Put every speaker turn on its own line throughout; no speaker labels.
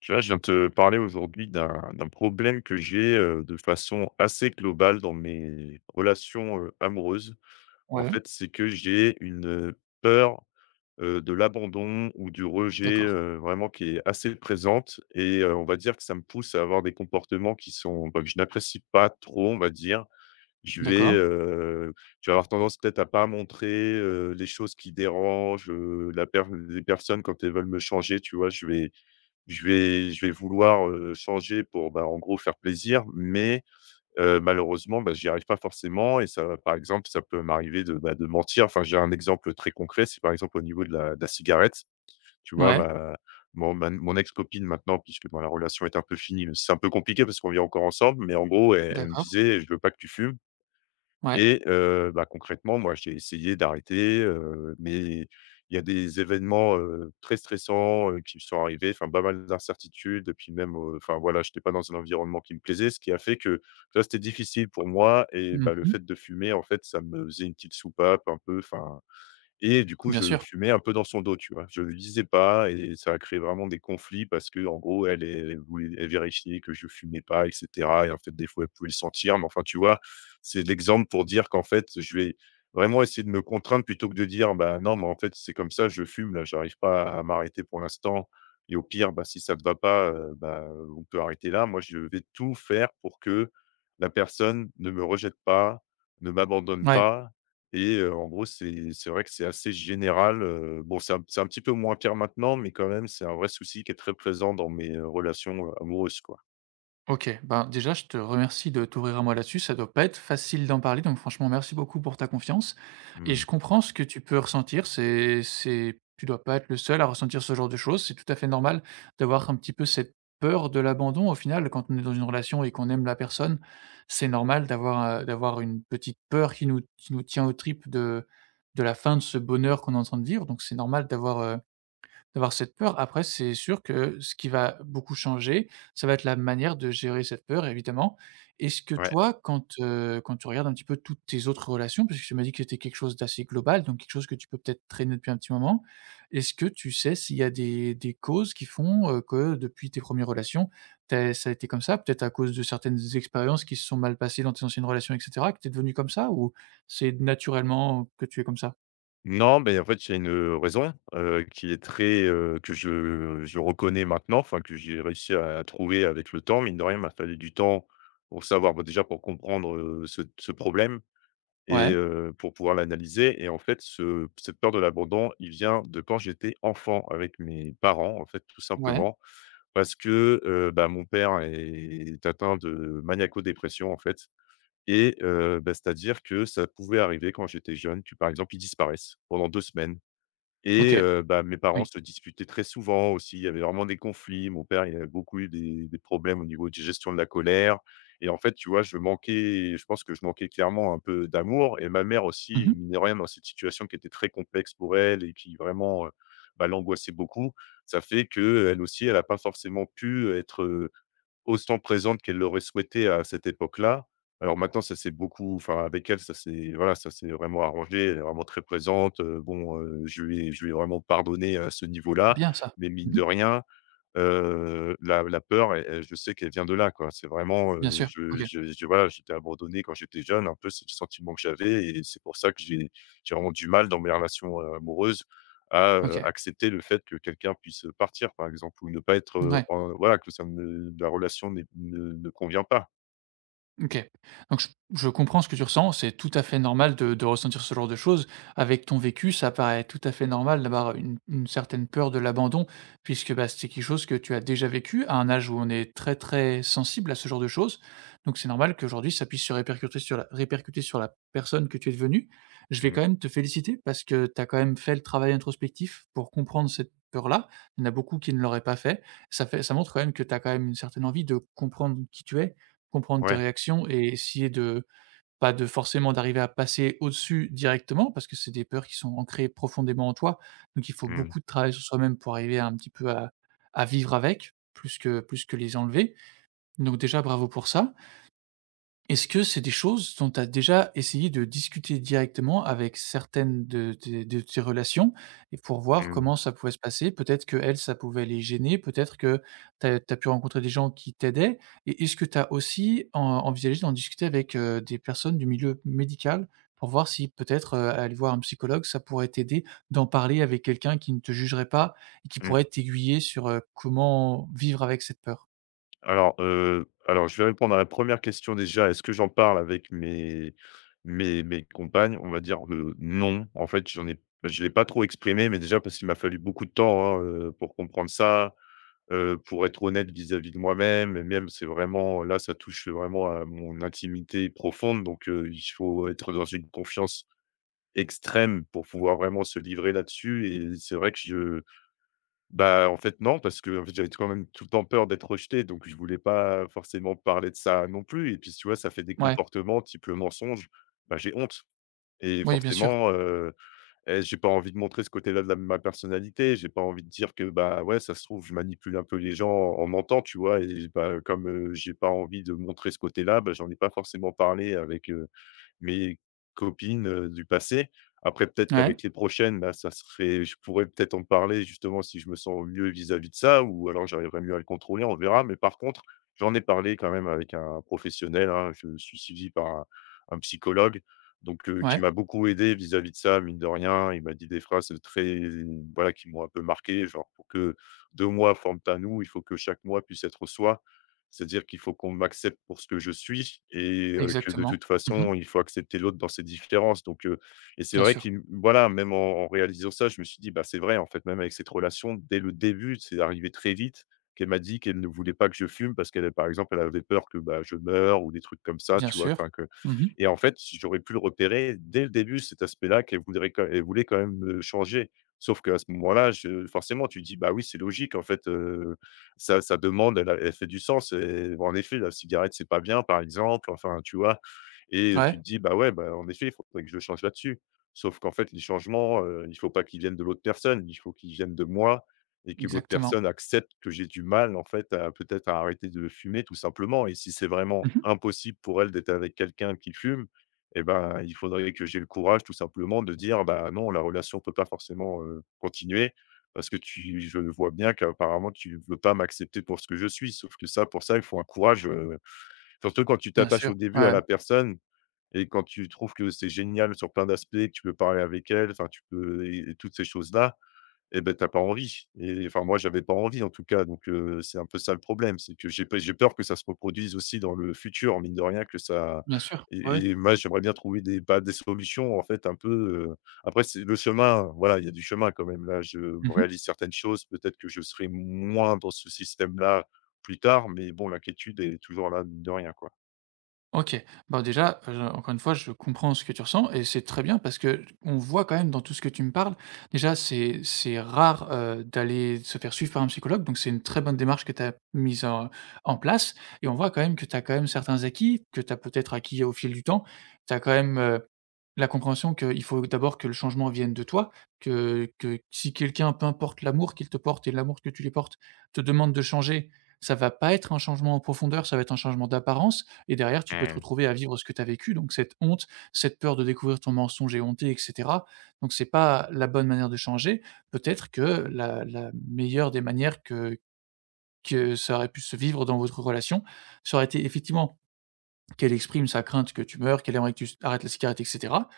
Tu vois, je viens de te parler aujourd'hui d'un problème que j'ai de façon assez globale dans mes relations amoureuses. En
Ouais,
fait, c'est que j'ai une peur de l'abandon ou du rejet
d'accord,
vraiment qui est assez présente. Et on va dire que ça me pousse à avoir des comportements qui sont, bah, que je n'apprécie pas trop, on va dire. Je vais,
d'accord.
euh, tu vas avoir tendance peut-être à pas montrer les choses qui dérangent, les personnes quand elles veulent me changer, tu vois, je vais vouloir, changer pour, bah, en gros faire plaisir, mais, malheureusement, bah, j'y arrive pas forcément et ça par exemple, ça peut m'arriver de, bah, de mentir. Enfin, j'ai un exemple très concret, c'est par exemple au niveau de la cigarette. Tu vois,
Ouais,
ma mon ex-copine maintenant, puisque, bon, la relation est un peu finie, c'est un peu compliqué parce qu'on vit encore ensemble, mais en gros, elle me
d'accord,
disait: «Je veux pas que tu fumes».
ouais.
Et bah, concrètement, moi, j'ai essayé d'arrêter, mais il y a des événements, très stressants, qui me sont arrivés, enfin, pas mal d'incertitudes et puis même, enfin, voilà, je n'étais pas dans un environnement qui me plaisait, ce qui a fait que, ça c'était difficile pour moi et bah, le fait
Mmh.
de fumer, en fait, ça me faisait une petite soupape un peu, enfin et du coup,
Bien
je
sûr.
fumais un peu dans son dos, tu vois? Je le disais pas et ça a créé vraiment des conflits parce que en gros, elle vérifiait que je fumais pas et cetera et en fait, des fois, elle pouvait le sentir mais enfin, tu vois? C'est l'exemple pour dire qu'en fait, je vais vraiment essayer de me contraindre plutôt que de dire: «Bah, non, mais en fait, c'est comme ça, je fume là, j'arrive pas à m'arrêter pour l'instant et au pire, bah, si ça te va pas, bah, on peut arrêter là». Moi, je vais tout faire pour que la personne ne me rejette pas, ne m'abandonne
Ouais,
pas et en gros, c'est vrai que c'est assez général, bon, c'est un petit peu moins pire maintenant, mais quand même, c'est un vrai souci qui est très présent dans mes, relations, amoureuses, quoi.
OK. Ben, déjà, je te remercie de t'ouvrir à moi là-dessus. Ça doit pas être facile d'en parler, donc franchement, merci beaucoup pour ta confiance et
Mmh.
je comprends ce que tu peux ressentir. C'est tu dois pas être le seul à ressentir ce genre de choses. C'est tout à fait normal d'avoir un petit peu cette peur de l'abandon au final, quand on est dans une relation et qu'on aime la personne, c'est normal d'avoir, d'avoir une petite peur qui nous tient aux tripes de la fin de ce bonheur qu'on est en train de vivre, donc c'est normal d'avoir d'avoir cette peur. Après, c'est sûr que ce qui va beaucoup changer, ça va être la manière de gérer cette peur, évidemment. Est-ce que
Ouais.
toi, quand tu regardes un petit peu toutes tes autres relations, parce que tu m'as dit que c'était quelque chose d'assez global, donc quelque chose que tu peux peut-être traîner depuis un petit moment, est-ce que tu sais s'il y a des causes qui font, que depuis tes premières relations, tu ça a été comme ça? Peut-être à cause de certaines expériences qui se sont mal passées dans tes anciennes relations et cetera, que tu es devenue comme ça? Ou c'est naturellement que tu es comme ça?
Non, mais en fait, il y a une raison, qui est très, que je reconnais maintenant, enfin, que j'ai réussi à trouver avec le temps. Mine de rien, il m'a fallu du temps pour savoir, bah, déjà, pour comprendre, ce problème et
Ouais,
pour pouvoir l'analyser et en fait, ce cette peur de l'abandon, il vient de quand j'étais enfant avec mes parents, en fait, tout
ouais,
simplement. Parce que, bah, mon père est atteint de maniaco-dépression, en fait et bah, c'est-à-dire que ça pouvait arriver quand j'étais jeune que, par exemple, il disparaisse pendant 2 semaines. Et
OK,
bah, mes parents
oui.
se disputaient très souvent aussi. Il y avait vraiment des conflits. Mon père, il avait beaucoup eu des problèmes au niveau de gestion de la colère et en fait, tu vois, je pense que je manquais clairement un peu d'amour et ma mère aussi,
Mmh.
mine de rien, dans cette situation qui était très complexe pour elle et qui vraiment, bah, l'angoissait beaucoup. Ça fait que elle aussi, elle n'a pas forcément pu être autant présente qu'elle l'aurait souhaité à cette époque-là. Alors maintenant, ça s'est beaucoup enfin avec elle, ça s'est voilà, ça s'est vraiment arrangé. Elle est vraiment très présente, bon, je lui ai vraiment pardonné à ce
C'est
niveau-là,
bien ça.
mais mine
Mmh.
de rien la peur, elle elle je sais qu'elle vient de là, quoi. C'est vraiment,
Bien sûr. OK,
je voilà, j'étais abandonné quand j'étais jeune, un peu, c'est le sentiment que j'avais et c'est pour ça que j'ai vraiment du mal dans mes relations, amoureuses à,
OK,
accepter le fait que quelqu'un puisse partir, par exemple, ou ne pas être,
ouais.
en voilà, que ça ne la relation n'est ne convient pas.
OK. Donc je comprends ce que tu ressens, c'est tout à fait normal de ressentir ce genre de choses. Avec ton vécu, ça paraît tout à fait normal d'avoir une certaine peur de l'abandon puisque, bah, c'est quelque chose que tu as déjà vécu à un âge où on est très, très sensible à ce genre de choses. Donc c'est normal qu'aujourd'hui ça puisse se répercuter sur la personne que tu es devenue. Je vais
Mmh.
quand même te féliciter parce que tu as quand même fait le travail introspectif pour comprendre cette peur-là. Il y en a beaucoup qui ne l'auraient pas fait. Ça montre quand même que tu as quand même une certaine envie de comprendre qui tu es, comprendre tes
Ouais.
réactions et essayer de pas de forcément d'arriver à passer au-dessus directement, parce que c'est des peurs qui sont ancrées profondément en toi. Donc il faut
Mmh.
beaucoup de travail sur soi-même pour arriver un petit peu à vivre avec, plus que les enlever. Donc déjà bravo pour ça. Est-ce que c'est des choses dont tu as déjà essayé de discuter directement avec certaines de tes relations et pour voir
Mmh.
comment ça pouvait se passer? Peut-être que elles, ça pouvait les gêner, peut-être que tu as pu rencontrer des gens qui t'aidaient, et est-ce que tu as aussi en envisagé d'en discuter avec, des personnes du milieu médical pour voir si peut-être, aller voir un psychologue, ça pourrait t'aider d'en parler avec quelqu'un qui ne te jugerait pas et qui
Mmh.
pourrait t'aiguiller sur, comment vivre avec cette peur?
Alors, Alors je vais répondre à la première question déjà. Est-ce que j'en parle avec mes compagnes? On va dire, non. En fait, j'en ai je ne l'ai pas trop exprimé, mais déjà parce qu'il m'a fallu beaucoup de temps, hein, pour comprendre ça, pour être honnête vis-à-vis de moi-même et même c'est vraiment là, ça touche vraiment à mon intimité profonde, donc il faut être dans une confiance extrême pour pouvoir vraiment se livrer là-dessus et c'est vrai que je bah, en fait, non, parce qu'en fait, j'avais quand même tout le temps peur d'être rejeté, donc je voulais pas forcément parler de ça non plus et puis, tu vois, ça fait des
Ouais,
comportements type le mensonge, bah, j'ai honte et
oui, bien sûr.
forcément, et j'ai pas envie de montrer ce côté-là de la ma personnalité. J'ai pas envie de dire que, bah, ouais, ça se trouve, je manipule un peu les gens en mentant, tu vois? Et bah, comme, j'ai pas envie de montrer ce côté-là, bah, j'en ai pas forcément parlé avec, mes copines, du passé. Après peut-être
Ouais,
qu'avec les prochaines, là, ça serait je pourrais peut-être en parler justement si je me sens mieux vis-à-vis de ça ou alors j'arriverai mieux à le contrôler, on verra. Mais par contre, j'en ai parlé quand même avec un professionnel, hein. Je suis suivi par un psychologue donc qui
ouais.
m'a beaucoup aidé vis-à-vis de ça, mine de rien. Il m'a dit des phrases très voilà, qui m'ont un peu marqué, genre: «Pour que 2 mois forment un nous, il faut que chaque mois puisse être soi». C'est-à-dire qu'il faut qu'on m'accepte pour ce que je suis et que de
Exactement.
toute
Mmh.
façon, il faut accepter l'autre dans ses différences donc et c'est
Bien
vrai
sûr,
qu'il voilà, même en réalisant ça, je me suis dit: «Bah, c'est vrai, en fait», même avec cette relation, dès le début, c'est arrivé très vite qu'elle m'a dit qu'elle ne voulait pas que je fume parce qu'elle, par exemple, elle avait peur que, bah, je meure ou des trucs comme ça,
bien
tu vois?
sûr.
Enfin que
Mmh.
et en fait, j'aurais pu le repérer dès le début, cet aspect-là qu'elle voudrait quand elle voulait quand même me changer. Sauf qu'à ce moment-là, je forcément, tu dis: «Bah oui, c'est logique, en fait, ça ça demande elle a elle fait du sens et bon, en effet, la cigarette, c'est pas bien, par exemple, enfin, tu vois? Et tu te
Ouais,
dis: «Bah, ouais, bah, en effet, il faudrait que je change là-dessus». Sauf qu'en fait, les changements, il faut pas qu'ils viennent de l'autre personne, il faut qu'ils viennent de moi et que l'autre
exactement.
personne accepte que j'ai du mal, en fait, à peut-être à arrêter de fumer, tout simplement. Et si c'est vraiment
Mmh.
impossible pour elle d'être avec quelqu'un qui fume eh ben, il faudrait que j'ai le courage, tout simplement, de dire: «Bah, non, la relation peut pas forcément, continuer parce que tu je vois bien qu'apparemment tu veux pas m'accepter pour ce que je suis». Sauf que ça, pour ça, il faut un courage, surtout quand tu
Bien
t'attaches
sûr.
au début
Ouais,
à
ouais.
la personne, et quand tu trouves que c'est génial sur plein d'aspects, que tu peux parler avec elle, enfin tu peux et toutes ces choses-là et ben t'as pas envie et enfin moi, j'avais pas envie en tout cas donc c'est un peu ça le problème. C'est que j'ai peur que ça se reproduise aussi dans le futur, mine de rien que ça
Bien sûr. Ouais, ouais.
et moi, j'aimerais bien trouver des bah, des solutions en fait un peu, heu, après c'est le chemin, voilà, il y a du chemin quand même là, je
Mmh.
réalise certaines choses. Peut-être que je serai moins dans ce système-là plus tard, mais bon l'inquiétude est toujours là, mine de rien, quoi.
OK. Bah, déjà, encore une fois, je comprends ce que tu ressens et c'est très bien parce que on voit quand même dans tout ce que tu me parles, déjà c'est rare, d'aller se faire suivre par un psychologue, donc c'est une très bonne démarche que tu as mise en en place, et on voit quand même que tu as quand même certains acquis, que tu as peut-être acquis au fil du temps. Tu as quand même, la compréhension qu'il faut d'abord que le changement vienne de toi, que si quelqu'un, peu importe l'amour qu'il te porte et l'amour que tu lui portes, te demande de changer, ça va pas être un changement en profondeur, ça va être un changement d'apparence, et derrière, tu peux te
Mmh.
retrouver à vivre ce que tu as vécu, donc cette honte, cette peur de découvrir ton mensonge et honter, et cetera. Donc c'est pas la bonne manière de changer. Peut-être que la meilleure des manières que ça aurait pu se vivre dans votre relation, ça aurait été effectivement qu'elle exprime sa crainte que tu meurs, qu'elle aimerait que tu arrêtes la cigarette et cetera,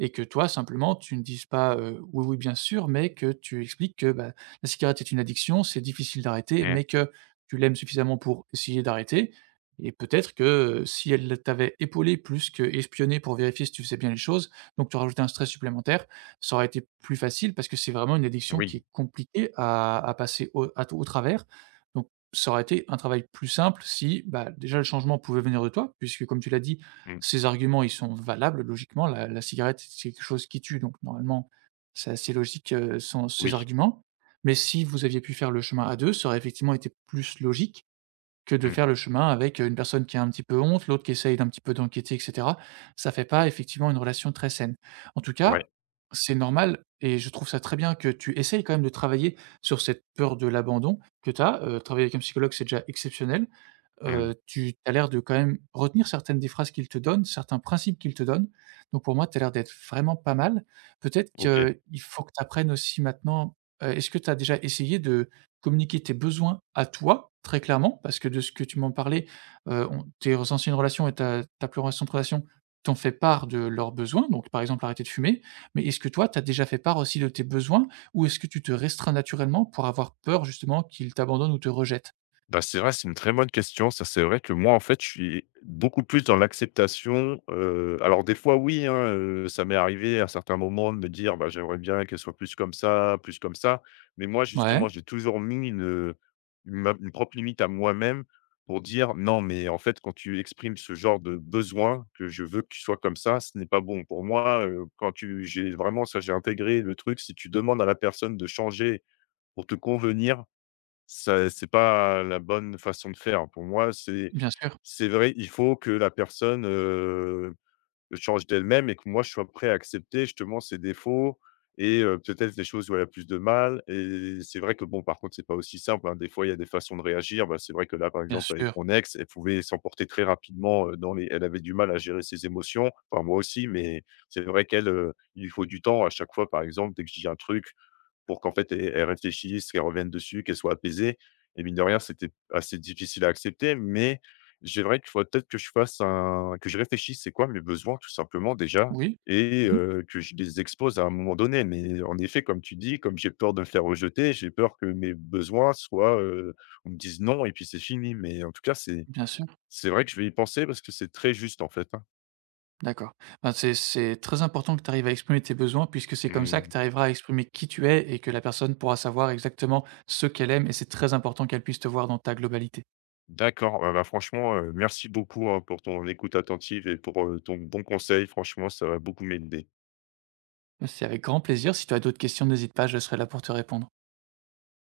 et que toi simplement tu ne dises pas, «Oui, oui, bien sûr», mais que tu expliques que, bah, la cigarette est une addiction, c'est difficile d'arrêter,
Mmh.
mais que tu l'aimes suffisamment pour essayer d'arrêter, et peut-être que, si elle t'avait épaulé plus que espionné pour vérifier si tu faisais bien les choses, donc tu rajoutais un stress supplémentaire, ça aurait été plus facile parce que c'est vraiment une addiction qui
Oui.
est compliquée à passer au à au travers. Donc ça aurait été un travail plus simple si, bah, déjà le changement pouvait venir de toi, puisque comme tu l'as dit,
Mmh.
ces arguments, ils sont valables logiquement. La cigarette, c'est quelque chose qui tue, donc normalement, c'est assez logique, son ces
Oui,
arguments. Mais si vous aviez pu faire le chemin à 2, ça aurait effectivement été plus logique que de
mmh,
faire le chemin avec une personne qui a un petit peu honte, l'autre qui essaye d'un petit peu d'enquêter et cetera. Ça fait pas effectivement une relation très saine. En tout cas,
ouais,
c'est normal et je trouve ça très bien que tu essayes quand même de travailler sur cette peur de l'abandon que tu as. Travailler avec un psychologue, c'est déjà exceptionnel.
mmh,
Tu as l'air de quand même retenir certaines des phrases qu'il te donne, certains principes qu'il te donne. Donc pour moi, tu as l'air d'être vraiment pas mal. Peut-être
OK.
qu'il faut que tu apprennes aussi maintenant, est-ce que tu as déjà essayé de communiquer tes besoins à toi, très clairement? Parce que de ce que tu m'en parlais, on tes anciennes relations et ta plus récente relation t'ont fait part de leurs besoins, donc par exemple arrêter de fumer. Mais est-ce que toi, tu as déjà fait part aussi de tes besoins, ou est-ce que tu te restreins naturellement pour avoir peur justement qu'ils t'abandonnent ou te rejettent?
Bah, c'est vrai, c'est une très bonne question. Ça, c'est vrai que moi, en fait, je suis beaucoup plus dans l'acceptation. Alors des fois, oui, hein, ça m'est arrivé à certains moments de me dire: «Bah, j'aimerais bien qu'elle soit plus comme ça, plus comme ça». Mais moi, justement,
Ouais,
j'ai toujours mis une, ma une propre limite à moi-même pour dire: «Non, mais en fait, quand tu exprimes ce genre de besoin que je veux que tu sois comme ça, ce n'est pas bon pour moi». Quand tu j'ai vraiment ça, j'ai intégré le truc, si tu demandes à la personne de changer pour te convenir, ça c'est pas la bonne façon de faire. Pour moi, c'est
bien sûr.
c'est vrai, il faut que la personne, change d'elle-même et que moi, je sois prêt à accepter justement ses défauts et peut-être les choses où elle a plus de mal et c'est vrai que bon, par contre, c'est pas aussi simple, hein. Des fois, il y a des façons de réagir. Bah, c'est vrai que là, par
Bien
exemple, avec
sûr,
mon ex, elle pouvait s'emporter très rapidement, dans les elle avait du mal à gérer ses émotions, enfin moi aussi, mais c'est vrai qu'elle, il lui faut du temps à chaque fois, par exemple, dès que je dis un truc, pour qu'en fait, e elles réfléchissent, qu'elles reviennent dessus, qu'elles soient apaisées et mine de rien, c'était assez difficile à accepter, mais c'est vrai qu'il faudrait peut-être que je réfléchisse, c'est quoi mes besoins tout simplement déjà
oui.
et
Mmh.
que je les expose à un moment donné, mais en effet, comme tu dis, comme j'ai peur de me faire rejeter, j'ai peur que mes besoins soient, on me dise: «Non» et puis c'est fini, mais en tout cas, c'est
Bien sûr,
c'est vrai que je vais y penser parce que c'est très juste en fait, hein.
d'accord. C'est très important que tu arrives à exprimer tes besoins puisque c'est comme ça que
Mmh.
tu arriveras à exprimer qui tu es et que la personne pourra savoir exactement ce qu'elle aime, et c'est très important qu'elle puisse te voir dans ta globalité.
D'accord, ah bah, franchement, merci beaucoup, hein, pour ton écoute attentive et pour, ton bon conseil. Franchement, ça va beaucoup m'aider.
Bah, c'est avec grand plaisir, si tu as d'autres questions, n'hésite pas, je serai là pour te répondre.